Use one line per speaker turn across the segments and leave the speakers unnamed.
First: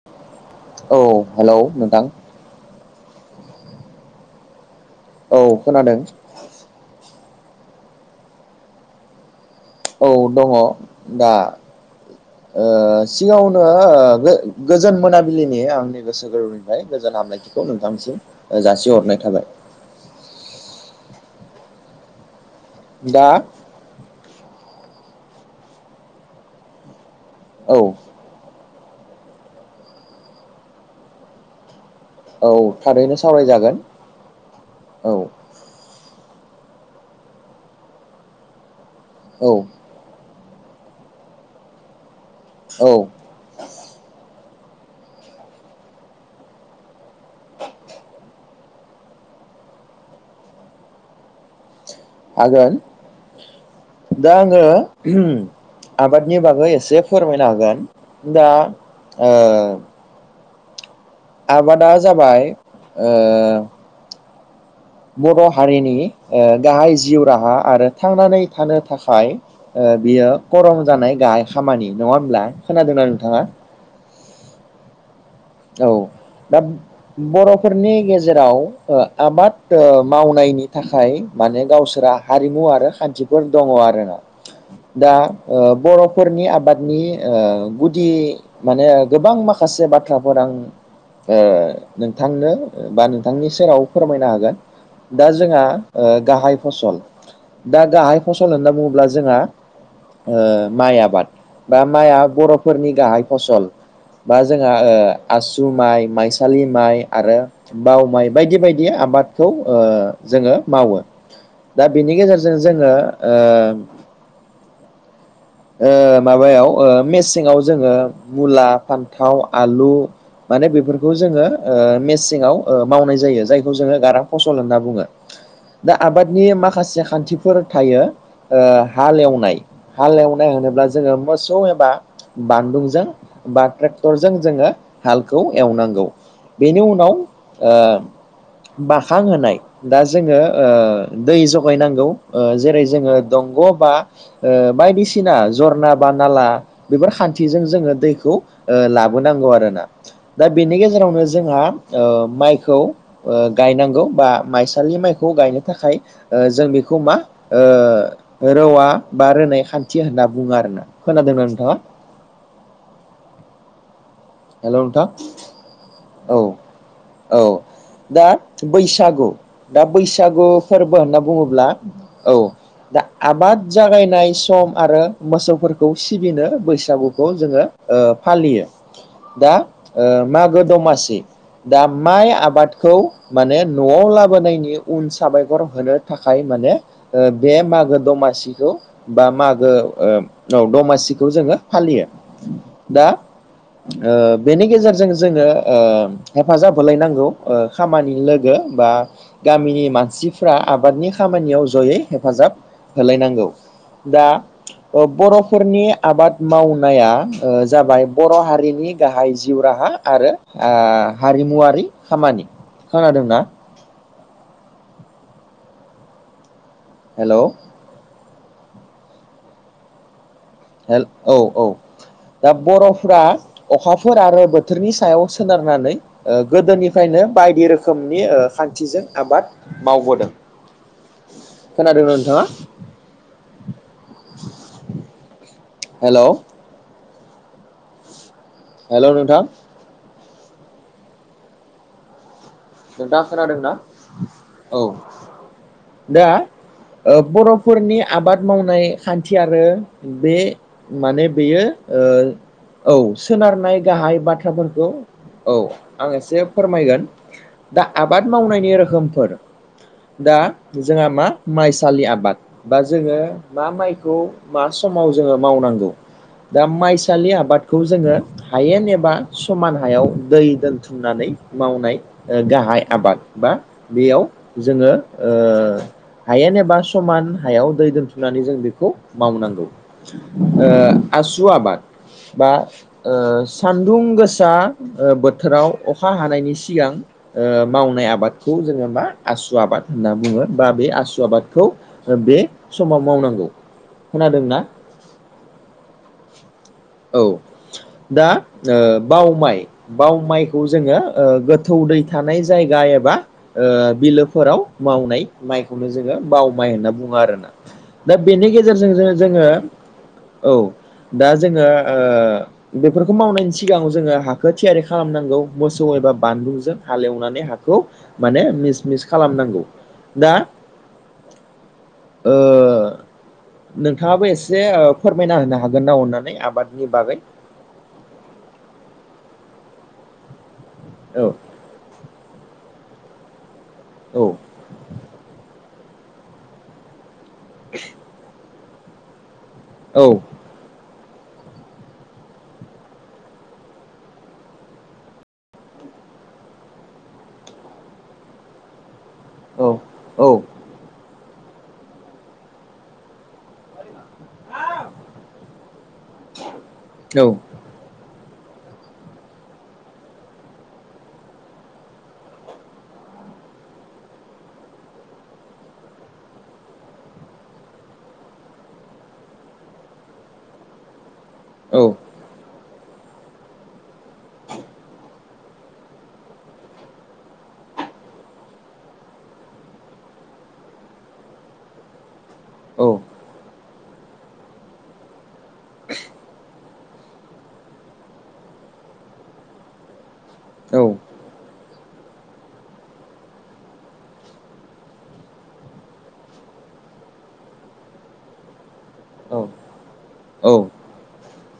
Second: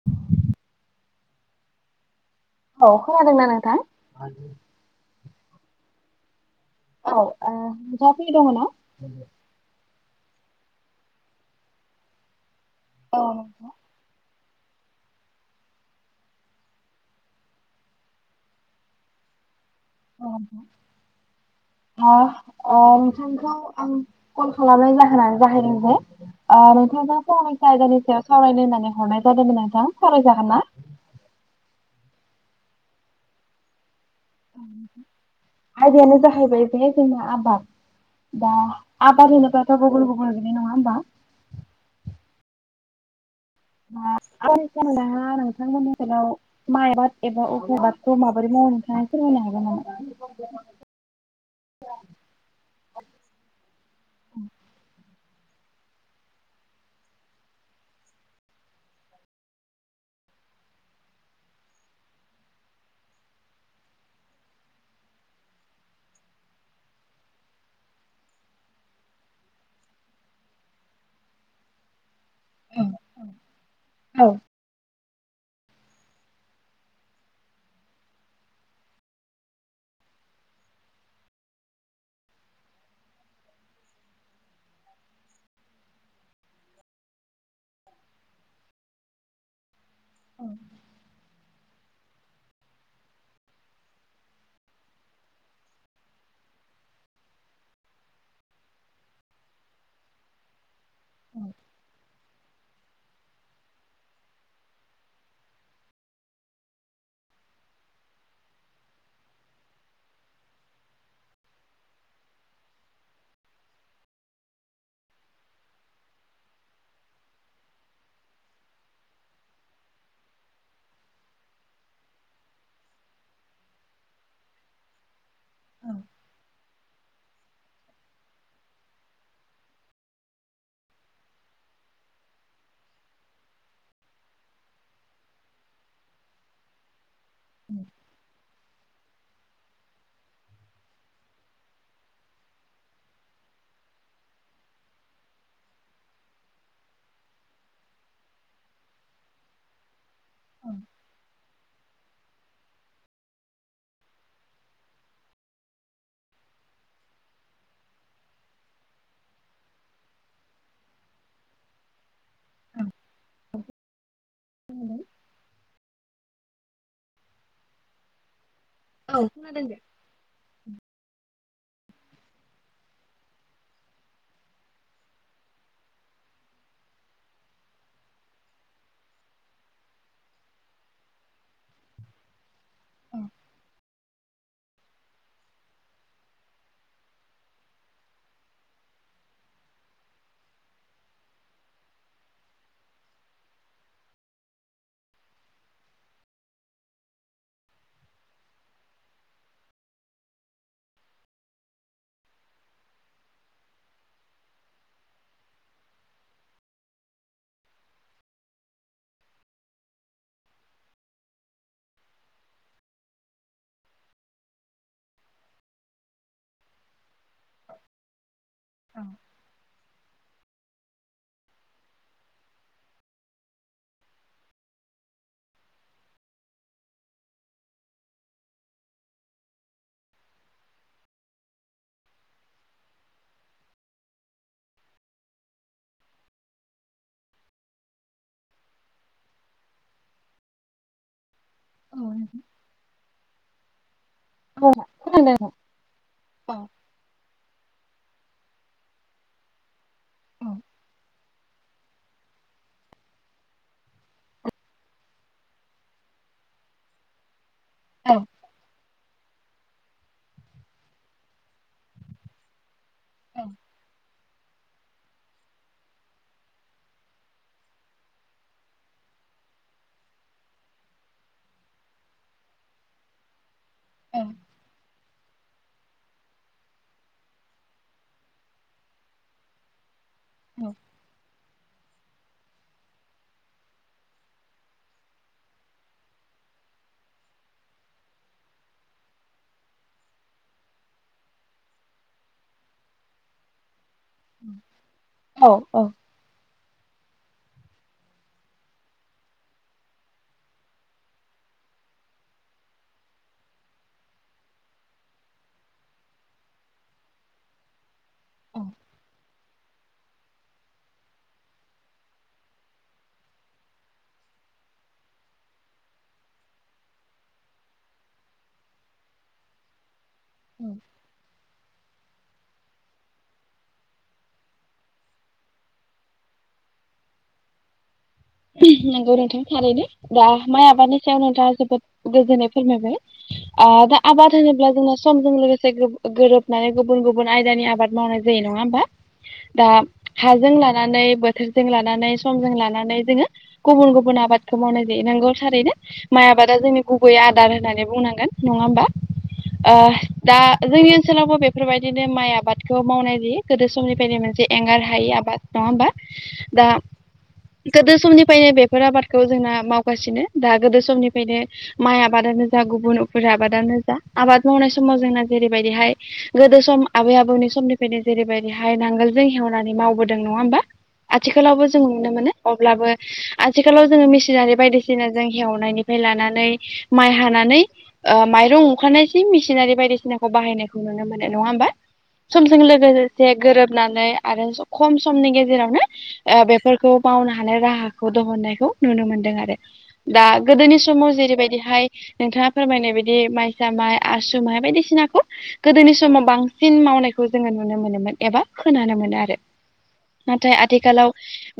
[inaudible]
औ हेलौ नोंथां
औ खोनादोंना नोंथां
औ खोनादों
औ ओ नोंथांआ फ्रि दङो ना?
औ दङ दा ओ
औ
सिगाङावनो
नोंथां
ओ गोजोन मोनाबिलिनि आंनि गोसो गोरबोनिफ्राय गोजोन हामलायथिखौ नोंथांसिम ओ जासिहरनाय थाबाय
ओ
दा
नोंथांखौ आं कल खालामनाय जाहोनानो जाहैबाय ओ नोंथांजों फंनैसो
औ
आयदानि सायाव सावरायनो होननानै हरनाय जादोंमोन आरो ना सावरायजागोन ना
औ थारैनो सावरायजागोन औ
आयदायानो जाहैबाय बे जोंना आबाद दा आबाद
औ
होनोब्लाथ' गुबुन गुबुन इदि नङा होमबा
औ
[unintelligible] माइ आबाद एबा अख्राबादखौ माबोरै मावो नोंथांआ फोरमायनो हागोन नामा
हागोन दा आङो ओ आबादनि बागै एसे फोरमायनो हागोन दा ओ आबादा जाबाय ओ बर' हारिनि ओ गाहाय जिउ राहा आरो थांनानै थानो थाखाय ओ बियो खरं जानाय गाहाय खामानि नङा होमब्ला खोनादोंना नोंथाङा
औ
औ दा बर'फोरनि गेजेराव ओ आबाद ओ मावनायनि थाखाय माने गावसोरा हारिमु आरो खान्थिफोर दङ आरोना दा ओ बर'फोरनि आबादनि ओ गुदि माने गोबां माखासे बाथ्राफोर आं ओ नोंथांनो बा नोंथांनि सेराव फोरमायनो हागोन दा जोंहा ओ गाहाय फसल दा गाहाय फसल होनना बुङोब्ला जोंहा ओ माइ आबाद
औ
बा माइआ बर'फोरनि गाहाय फसल बा जों ओ आसु माइ माइसालि माइ आरो बाव माइ बायदि बायदि आबादखौ ओ जोङो मावो दा बिनि गेजेरजों जोङो ओ ओ माबायाव मेसेंआव जोङो मुला फान्थाव आलु माने बेफोरखौ जोङो ओ मेसेंआव मावनाय जायो जायखौ जोङो गारां फसल होनना बुङो दा आबादनि माखासे खान्थि फोर थायो ओ हाल एवनाय हाल एवनाय होनोब्ला जोङो मोसौ एबा बानदुंजों बा ट्रेक्टरजों जोङो हालखौ एवनांगौ बेनि उनाव ओ बाखां होनाय दा जोङो ओ दै जगायनांगौ ओ जेरै जोङो दंग' बा ओ बायदिसिना जरना बा नाला बेफोर खान्थिजों जोङो दैखौ लाबोनांगौ आरोना दा
औ
बेनि गेजेरावनो जोंहा ओ माइखौ ओ गायनांगौ बा माइसालि माइखौ गायनो थाखाय ओ जों बेखौ मा ओ रौवा बा रोनाय खान्थि थि होनना बुङो आरोना खोनादोंना नोंथाङा
औ
हेल'
खोनादों
नोंथां औ औ दा
औ
बैसागु
खोनादों दे
दा बैसागु फोरबो होनना बुङोब्ला औ दा आबाद जागायनाय सम आरो मोसौफोरखौ सिबिनो बैसागुखौ जोङो ओ फालियो दा ओ मागो दमासि दा माइ आबादखौ
औ
माने न'आव लाबोनायनि उन साबायखर होनो थाखाय माने ओ बे मागो दमासिखौ बा मागो औ दमासिखौ जोङो फालियो दा ओ बेनि गेजेरजों जोङो ओ हेफाजाब होलायनांगौ ओ खामानि लोगो बा गामिनि मानसिफ्रा आबादनि खामानियाव जयै हेफाजाब होलायनांगौ। दा बर'फोरनि आबाद मावनाया जाबाय बर' हारिनि गाहाय जिउ राहा आरो ओ हारिमुवारि खामानि खोनादोंना? हेल'?
[inaudible]
हेल औ औ, दा बर'फोरा अखाफोर आरो बोथोरनि सायाव सोनारनानै ओ गोदोनिफ्रायनो बायदि रोखोमनि ओ खान्थिजों आबाद मावबोदों। खोनादोंमोन नोंथाङा? हेल' हेल्ल' नोंथां
औ
नोंथां दा खोनादोंना औ दा
नोंथां
ओ बर'फोरनि आबाद मावनाय खान्थि आरो बे
औ औ
माने बेयो ओ औ सोनारनाय गाहाइ बाथ्राफोरखौ औ आं एसे फोरमायगोन दा
औ
आबाद मावनायनि रोखोमफोर। दा जोंहा मा माइसालि आबाद बा जोङो
औ
मा माइखौ मा समाव जोङो मावनांगौ दा माइसालि आबादखौ जोङो हायेन एबा समान हायाव दै दोनथुमनानै मावनाय ओ गाहाइ आबाद बा बेयाव जोङो ओ हायेन एबा समान हायाव दै दोनथुमनानै जों बेखौ मावनांगौ। ओ
औ
आसु आबाद बा ओ सान्दुं गोसा ओ बोथोराव अखा हानायनि सिगां ओ मावनाय आबादखौ जोङो मा आसु आबाद होनना बुङो बा बे आसु आबादखौ बे समाव मावनांगौ। खोनादोंना?
औ औ
औ दा ओ बाव माइ, बाव माइखौ जोङो गोथौ दै थानाय जायगा एबा ओ बिलोफोराव मावनाय माइखौनो जोङो बाव माइ होनना बुङो आरोना। दा बेनि
औ
गेजेरजों जो जोङो, औ दा जोङो ओ बेफोरखौ मावनायनि सिगाङाव जोङो हाखो थियारि खालामनांगौ मोसौ एबा बानलुजों हालेवनानै हाखौ माने मिस मिस खालामनांगौ। दा
उम
ओ नोंथाङाबो एसे ओ फोरमायना होनो हागोन ना अननानै, आबादनि बागै?
नंगौ नोंथां थारैनो, दा माइ आबादनि सायाव
औ
नोंथाङा जोबोद गोजोननाय फोरमायबाय। ओ दा
औ
आबाद होनोब्ला जोंना समजों लोगोसे गोरोब नानै गुबुन गुबुन आयदानि आबाद मावनाय जायो नङा होमबा? दा
औ।
हाजों लानानै, बोथोरजों लानानै, समजों लानानै जोङो गुबुन गुबुन आबादखौ मावनाय जायो, नोंगौ थारैनो माइ आबादा जोंनि गुबैयै आदार होननानै बुंनांगोन नङा होमबा?
औ
ओ
औ
दा जोंनि ओनसोलावबो बेफोरबायदिनो माइ आबादखौ मावनाय जायो, गोदो समनिफ्रायनो मोनसे एंगार हायि आबाद। नङा होमबा? दा
औ
गोदो समनि फायनो बेफोर आबादखौ जोंना मावगासिनो, दा गोदो समनिफ्रायनो माइ आबादानो जा गुबुनफोर आबादानो जा आबाद मावनाय समाव जोंना जेरैबायदिहाय गोदो सम आबै आबौनि समनिफ्रायनो जेरैबायदिहाय नांगोलजों हेवनानै मावबोदों, नङा होमबा? आथिखालावबो
औ
जोङो नुनो मोनो, अब्लाबो आथिखालाव जोङो मेसिनारि बायदिसिना जों हेवनायनिफ्राय लानानै माइ हानानै ओ माइरं ओंखारनायसिम मेसिनारि बायदिसिनाखौ बाहायनायखौ नुनो मोनो, नङा होमबा? समजों लोगोसे गोरोबनानै आरो खम समनि गेजेरावनो ओ बेफोर खौ मावनो हानाय राहाखौ दिहुन्नायखौ नुनो मोनदों आरो। दा गोदोनि समाव जेरैबायदिहाय नोंथाङा फोरमायनाय बादि माइसा माइ, आसु माइ बायदिसिनाखौ गोदोनि समाव बांसिन मावनायखौ जोङो नुनो मोनोमोन एबा खोनानो मोन आरो नाथाय आथिखालाव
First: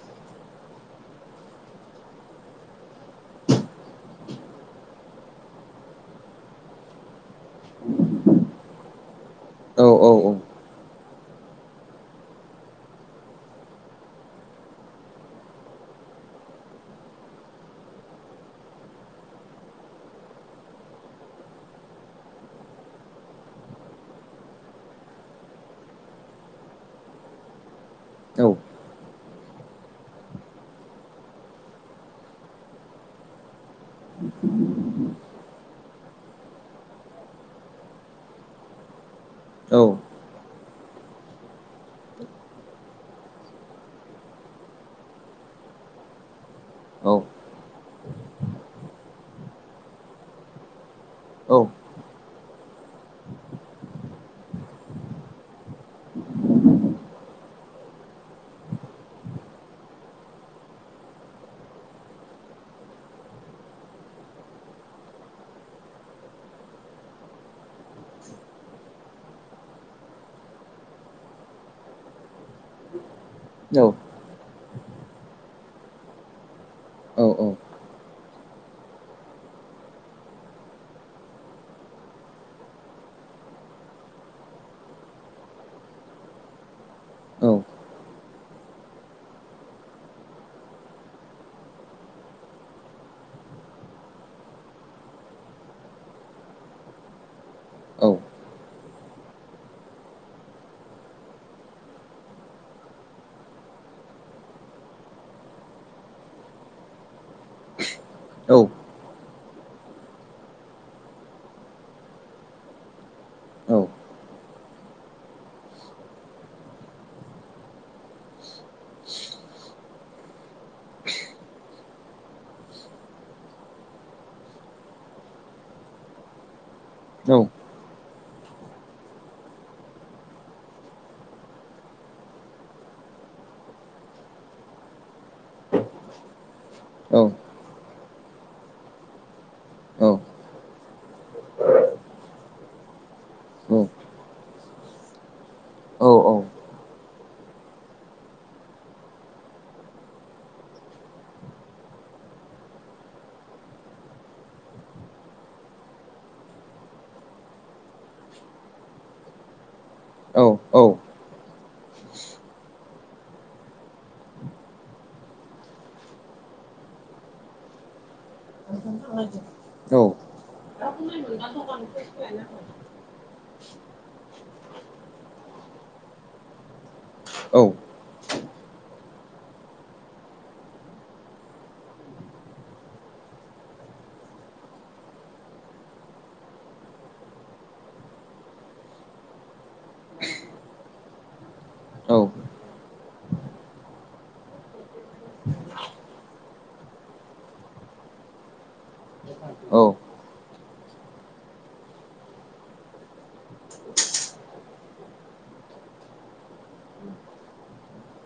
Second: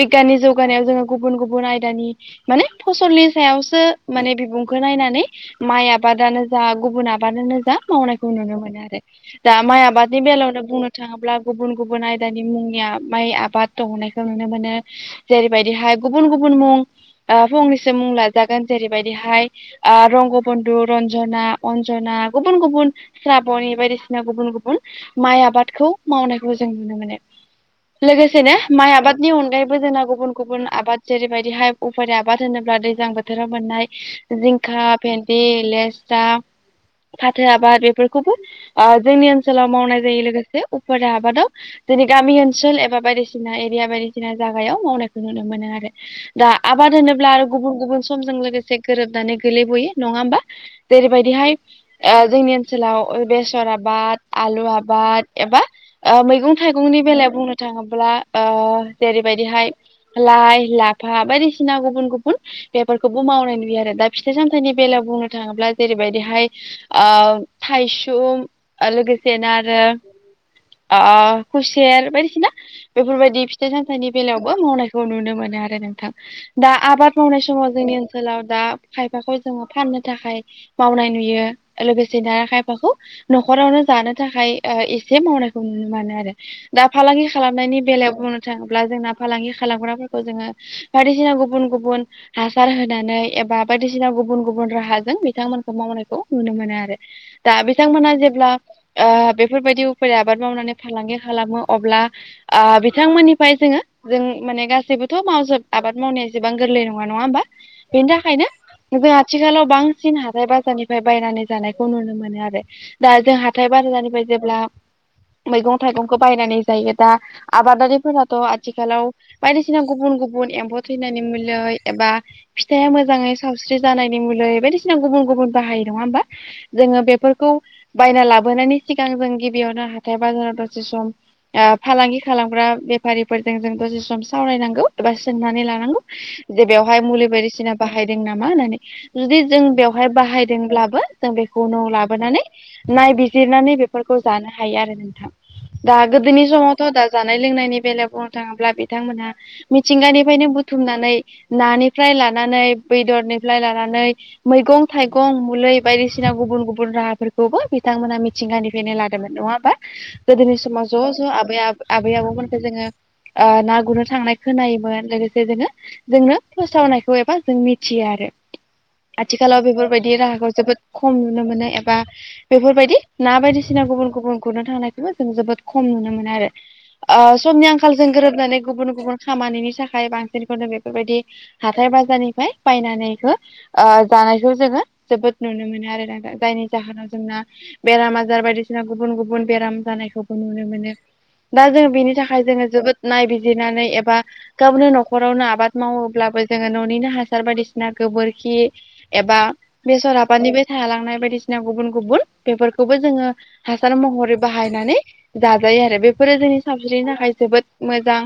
बिगियाननि जौगानायाव जोङो गुबुन गुबुन आयदानि माने फसलनि सायावसो माने बिबुंखौ नायनानै माइ आबादानो जा गुबुन आबादानो दा मावनायखौ नुनो मोनो आरो दा माइ आबादनि बेलायावनो बुंनो थाङोब्ला गुबुन गुबुन आयदानि मुंनि माइ आबाद दिहुन्नायखौ नुनो मोनो। जेरैबायदिहाय गुबुन गुबुन मुं ओ फंनैसो मुं लाजागोन जेरैबायदिहाय ओ रंगबन्धु, रन्जना, अन्जना गुबुन गुबुन स्राबनि बायदिसिना गुबुन गुबुन माइ आबादखौ मावनायखौ जों नुनो मोनो। लोगोसेनो माइ आबादनि अनगायैबो जोंना गुबुन गुबुन आबाद जेरैबायदिहाय उफारि आबाद होनोब्ला दैज्लां बोथोराव मोननाय जिंखा भेन्दि लेस्रा फाथो आबाद बेफोरखौबो ओ जोंनि ओन सोलाव मावनाय जायो लोगोसे उफारि आबादाव दिनै गामि ओनसोल एबा बायदिसिना एरिया बायदिसिना जागायाव मावनायखौ नुनो मोनो आरो दा आबाद होनोब्ला आरो गुबुन गुबुन समजों लोगोसे गोरोबनानै गोलैबयो नङा होमबा जेरैबायदिहाय ओ जोंनि ओनसोलाव बेसर आबाद आलु आबाद एबा ओ मैगं थाइगंनि बेलायाव बुंनो थाङोब्ला ओ जेरैबायदिहाय लाइ लाफा बायदिसिना गुबुन गुबुन बेफोरखौबो मावनाय नुयो आरो दा फिथाइ सामथाइनि बेलायाव बुंनो थाङोब्ला जेरैबायदिहाय ओ थायसुम लोगोसेनो आरो ओ खुसेर बायदिसिना बेफोरबायदि फिथाइ सामथाइनि बेलायावबो मावनायखौ नुनो मोनो आरो नोंथां दा आबाद मावनाय समाव जोंनि ओ सोलाव दा खायफाखौ जोङो फाननो थाखाय मावनाय नुयो लोगोसे दा खायफाखौ न'खरावनो जानो थाखाय ओ एसे मावनायखौ नुनो मोनो आरो। दा फालांगि खालामनायनि बेलायाव बुंनो थाङोब्ला जोंना फालांगि खालामग्राफोरखौ जोङो बायदिसिना गुबुन गुबुन हासार होनानै एबा बायदिसिना गुबुन गुबुन राहाजों बिथांमोनखौ मावनायखौ नुनो मोनो आरो। दा बिथांमोना जेब्ला बेफोरबायदि उफाय आबाद मावनानै फालांगि खालामो अब्ला ओ बिथांमोननिफ्राय जोङो जों माने गासैबोथ' माव जोब आबाद मावनाया जसेबां गोरलै नङा नङा होमबा बेनि थाखायनो जों आथिखालाव बांसिन हाथाय बाजारनिफ्राय बायनानै जानायखौ नुनो मोनो आरो। दा जों हाथाय बार जानिफ्राय जेब्ला मैगं थाइगंखौ बायनानै जायो दा आबादारिफोरााथ' आजखाालाव बायदिसिना गुबुन गु बुन एम्फौ थैनायनि मुलै एबा फिथाइआ मोजाङै सावस्रि जानायनि मुलै बायदिसिना गुबुन गुबुन बाहायो नङा होमबा जोङो बेफोरखौ बायना लाबोनायनि सिगां जों गिबियावनो हाथाय बाजाराव दसे सम ओ फालांगि खालामग्रा बेफारिफोरजों जों दसे सम सावरायनांगौ एबा सोंनानै लानांगौ जे बेवहाय मुलि बायदिसिना बाहायदों नामा होननानै जुदि जों बेवहाय बाहायदोंब्लाबो जों बेखौ न' लाबोनानै नायबि जिरनानै बेफोरखौ जानो हायो आरो नोंथां। दा गोदोनि समावथ' दा जानाय लोंनायनि बेलायाव बुंनो थाङोब्ला बिथांमोनहा मिथिंगानिफ्रायनो बुथुमनानै नानिफ्राय लानानै बेदरनिफ्राय लानानै मैगं थाइगं मलै बायदिसिना गुबुन गुबुन राहाफोरखौबो बिथांमोना मि थिंगानिफ्रायनो लादोंमोन नङा होमाबा गोदोनि
औ औ
समाव ज' ज' आबै आबै आबौमोनखौ जोङो ना गुरनो थांनाय खोनायोमोन लोगोसे जोङो जोंनो फोसावनायखौ एबा जों मिथियो आरो। आथिखालाव बेफोरबायदि राहाखौ जोबोद खम नुनो मोनो एबा बेफोरबायदि ना बायदिसिना गुबुन गुबुन गुरनो थांनायखौबो जों जोबोद खम नुनो मोनो आरो समनि आंखाल जों गोरोबनानै गुबुन गुबुन खामानिनि थाखाय बांसिनखौनो बेफोरबायदि हाथाय बाजारनिफ्राय बायनानै इखो ओ जानायखौ जोङो जोबोद नुनो मोनो आरोना जायनि जाहोनाव जोंना बेराम आजार बायदिसिना गुबुन गुबुन बेराम जानायखौबो नुनो मोनो दा जोङो बिनि थाखाय जोङो जोबोद नायबिजिरनानै एबा गावनो न'खरावनो आबाद मावोब्लाबो जोङो न'निनो हासार बायदिसिना गोबोरखि एबा बेसर आबादनिबो थालांनाय बायदिसिना गुबुन गुबुन बेफोरखौबो जोङो हासार महरै बाहायनानै जाजायो आरो बेफोरो जोंनि सावस्रिनि थाखाय जोबोद मोजां।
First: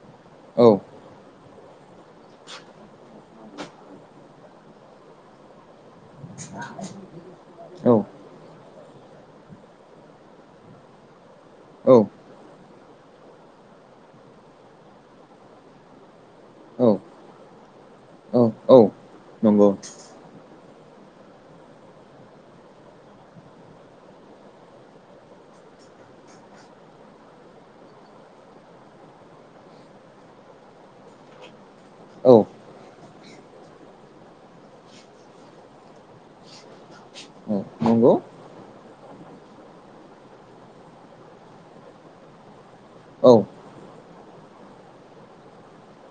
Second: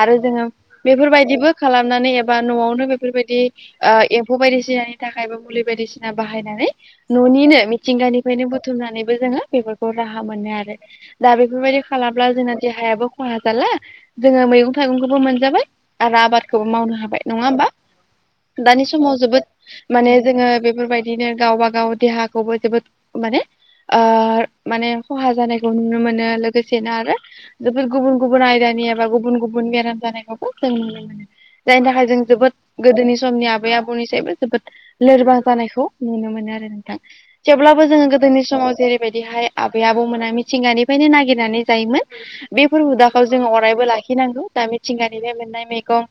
आरो जोङो बेफोरबायदिबो खालामनानै एबा न'आवनो बेफोरबायदि ओ एम्फौ बायदिसिनानि थाखाय बा मुलि बायदिसिना बाहायनानै ननिनो मिथिंगानिफ्रायनो बुथुमनानैबो जोङो बेफोरखौ राहा मोनो आरो दा बेफोरबायदि खालामब्ला जोंना देहायाबो खहा जाला जोङो मैगं थाइगंखौबो मोनजाबाय आरो आबादखौबो मावनो हाबाय नङा होमबा? दानि समाव जोबोद
नंगौ
माने जोङो बेफोरबायदिनो गावबा गाव देहाखौबो जोबोद माने ओ माने खहा जानायखौ नुनो मोनो लोगोसेनो आरो बेफोर गुबुन गुबुन आयदानि एबा गुबुन गुबुन गुबुन बेराम जानायखौबो जों नुनो मोनो जायनि थाखाय जों
औ
जोबोद गोदोनि समनि आबै आबौनिसायबो जोबोद लोरबां जानायखौ नुनो मोनो आरो नोंथां जेब्लाबो जोङो
नंगौ
गोदोनि समाव जेरैबायदिहाय आबै आबौमोना मिथिंगानिफ्रायनो नागिरनानै जायोमोन बेफोर हुदाखौ
औ औ
जोंङ अरायबो लाखिनांगौ दा मिथिंगानिफ्राय मोननाय मैगं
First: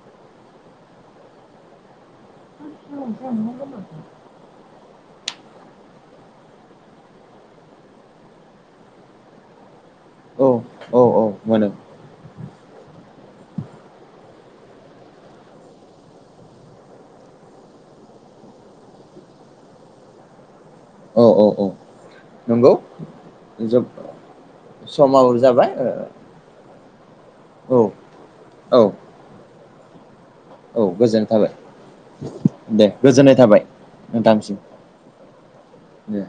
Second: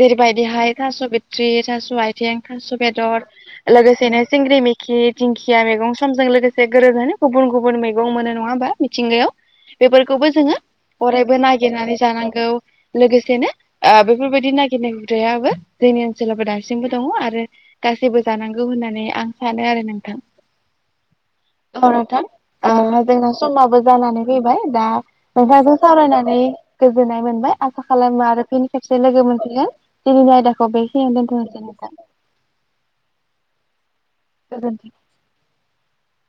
जेरैबायदिहाय थास बिथत्रि थास आथिं थास‌ बेदर लोगोसेनो सिंग्रि मेखि दिंखिया मैगं समजों लोगोसे गोरो गुबुन गुबुन मैगं मोनो नङा होमबा? मिथिंगायाव बेफोरखौबो
औ
जोङो अरायबो
मोनो
नागिरनानै जानांगौ लोगोसेनो ओ बेफोरबायदि नागिरनाय हुदायाबो जोंनि ओनसोलावबो दासिमबो दङ आरो गासैबो जानांगौ होननानै आं सानो आरो नोंथां
औ औ औ नंगौ
ओ जोंना समाबो
जोब
जानानै फैबाय दा
समाबो जाबाय
नोंथांजों सावरायनानै गोजोननाय मोनबाय
ओ
आसा खालामो आरो बेनि
औ
खेबसे लोगो मोनसिगोन दिनैनि आयदा
औ गोजोननाय थाबाय दे गोजोननाय थाबाय नोंथांसिम
गोजोन्थों।
दे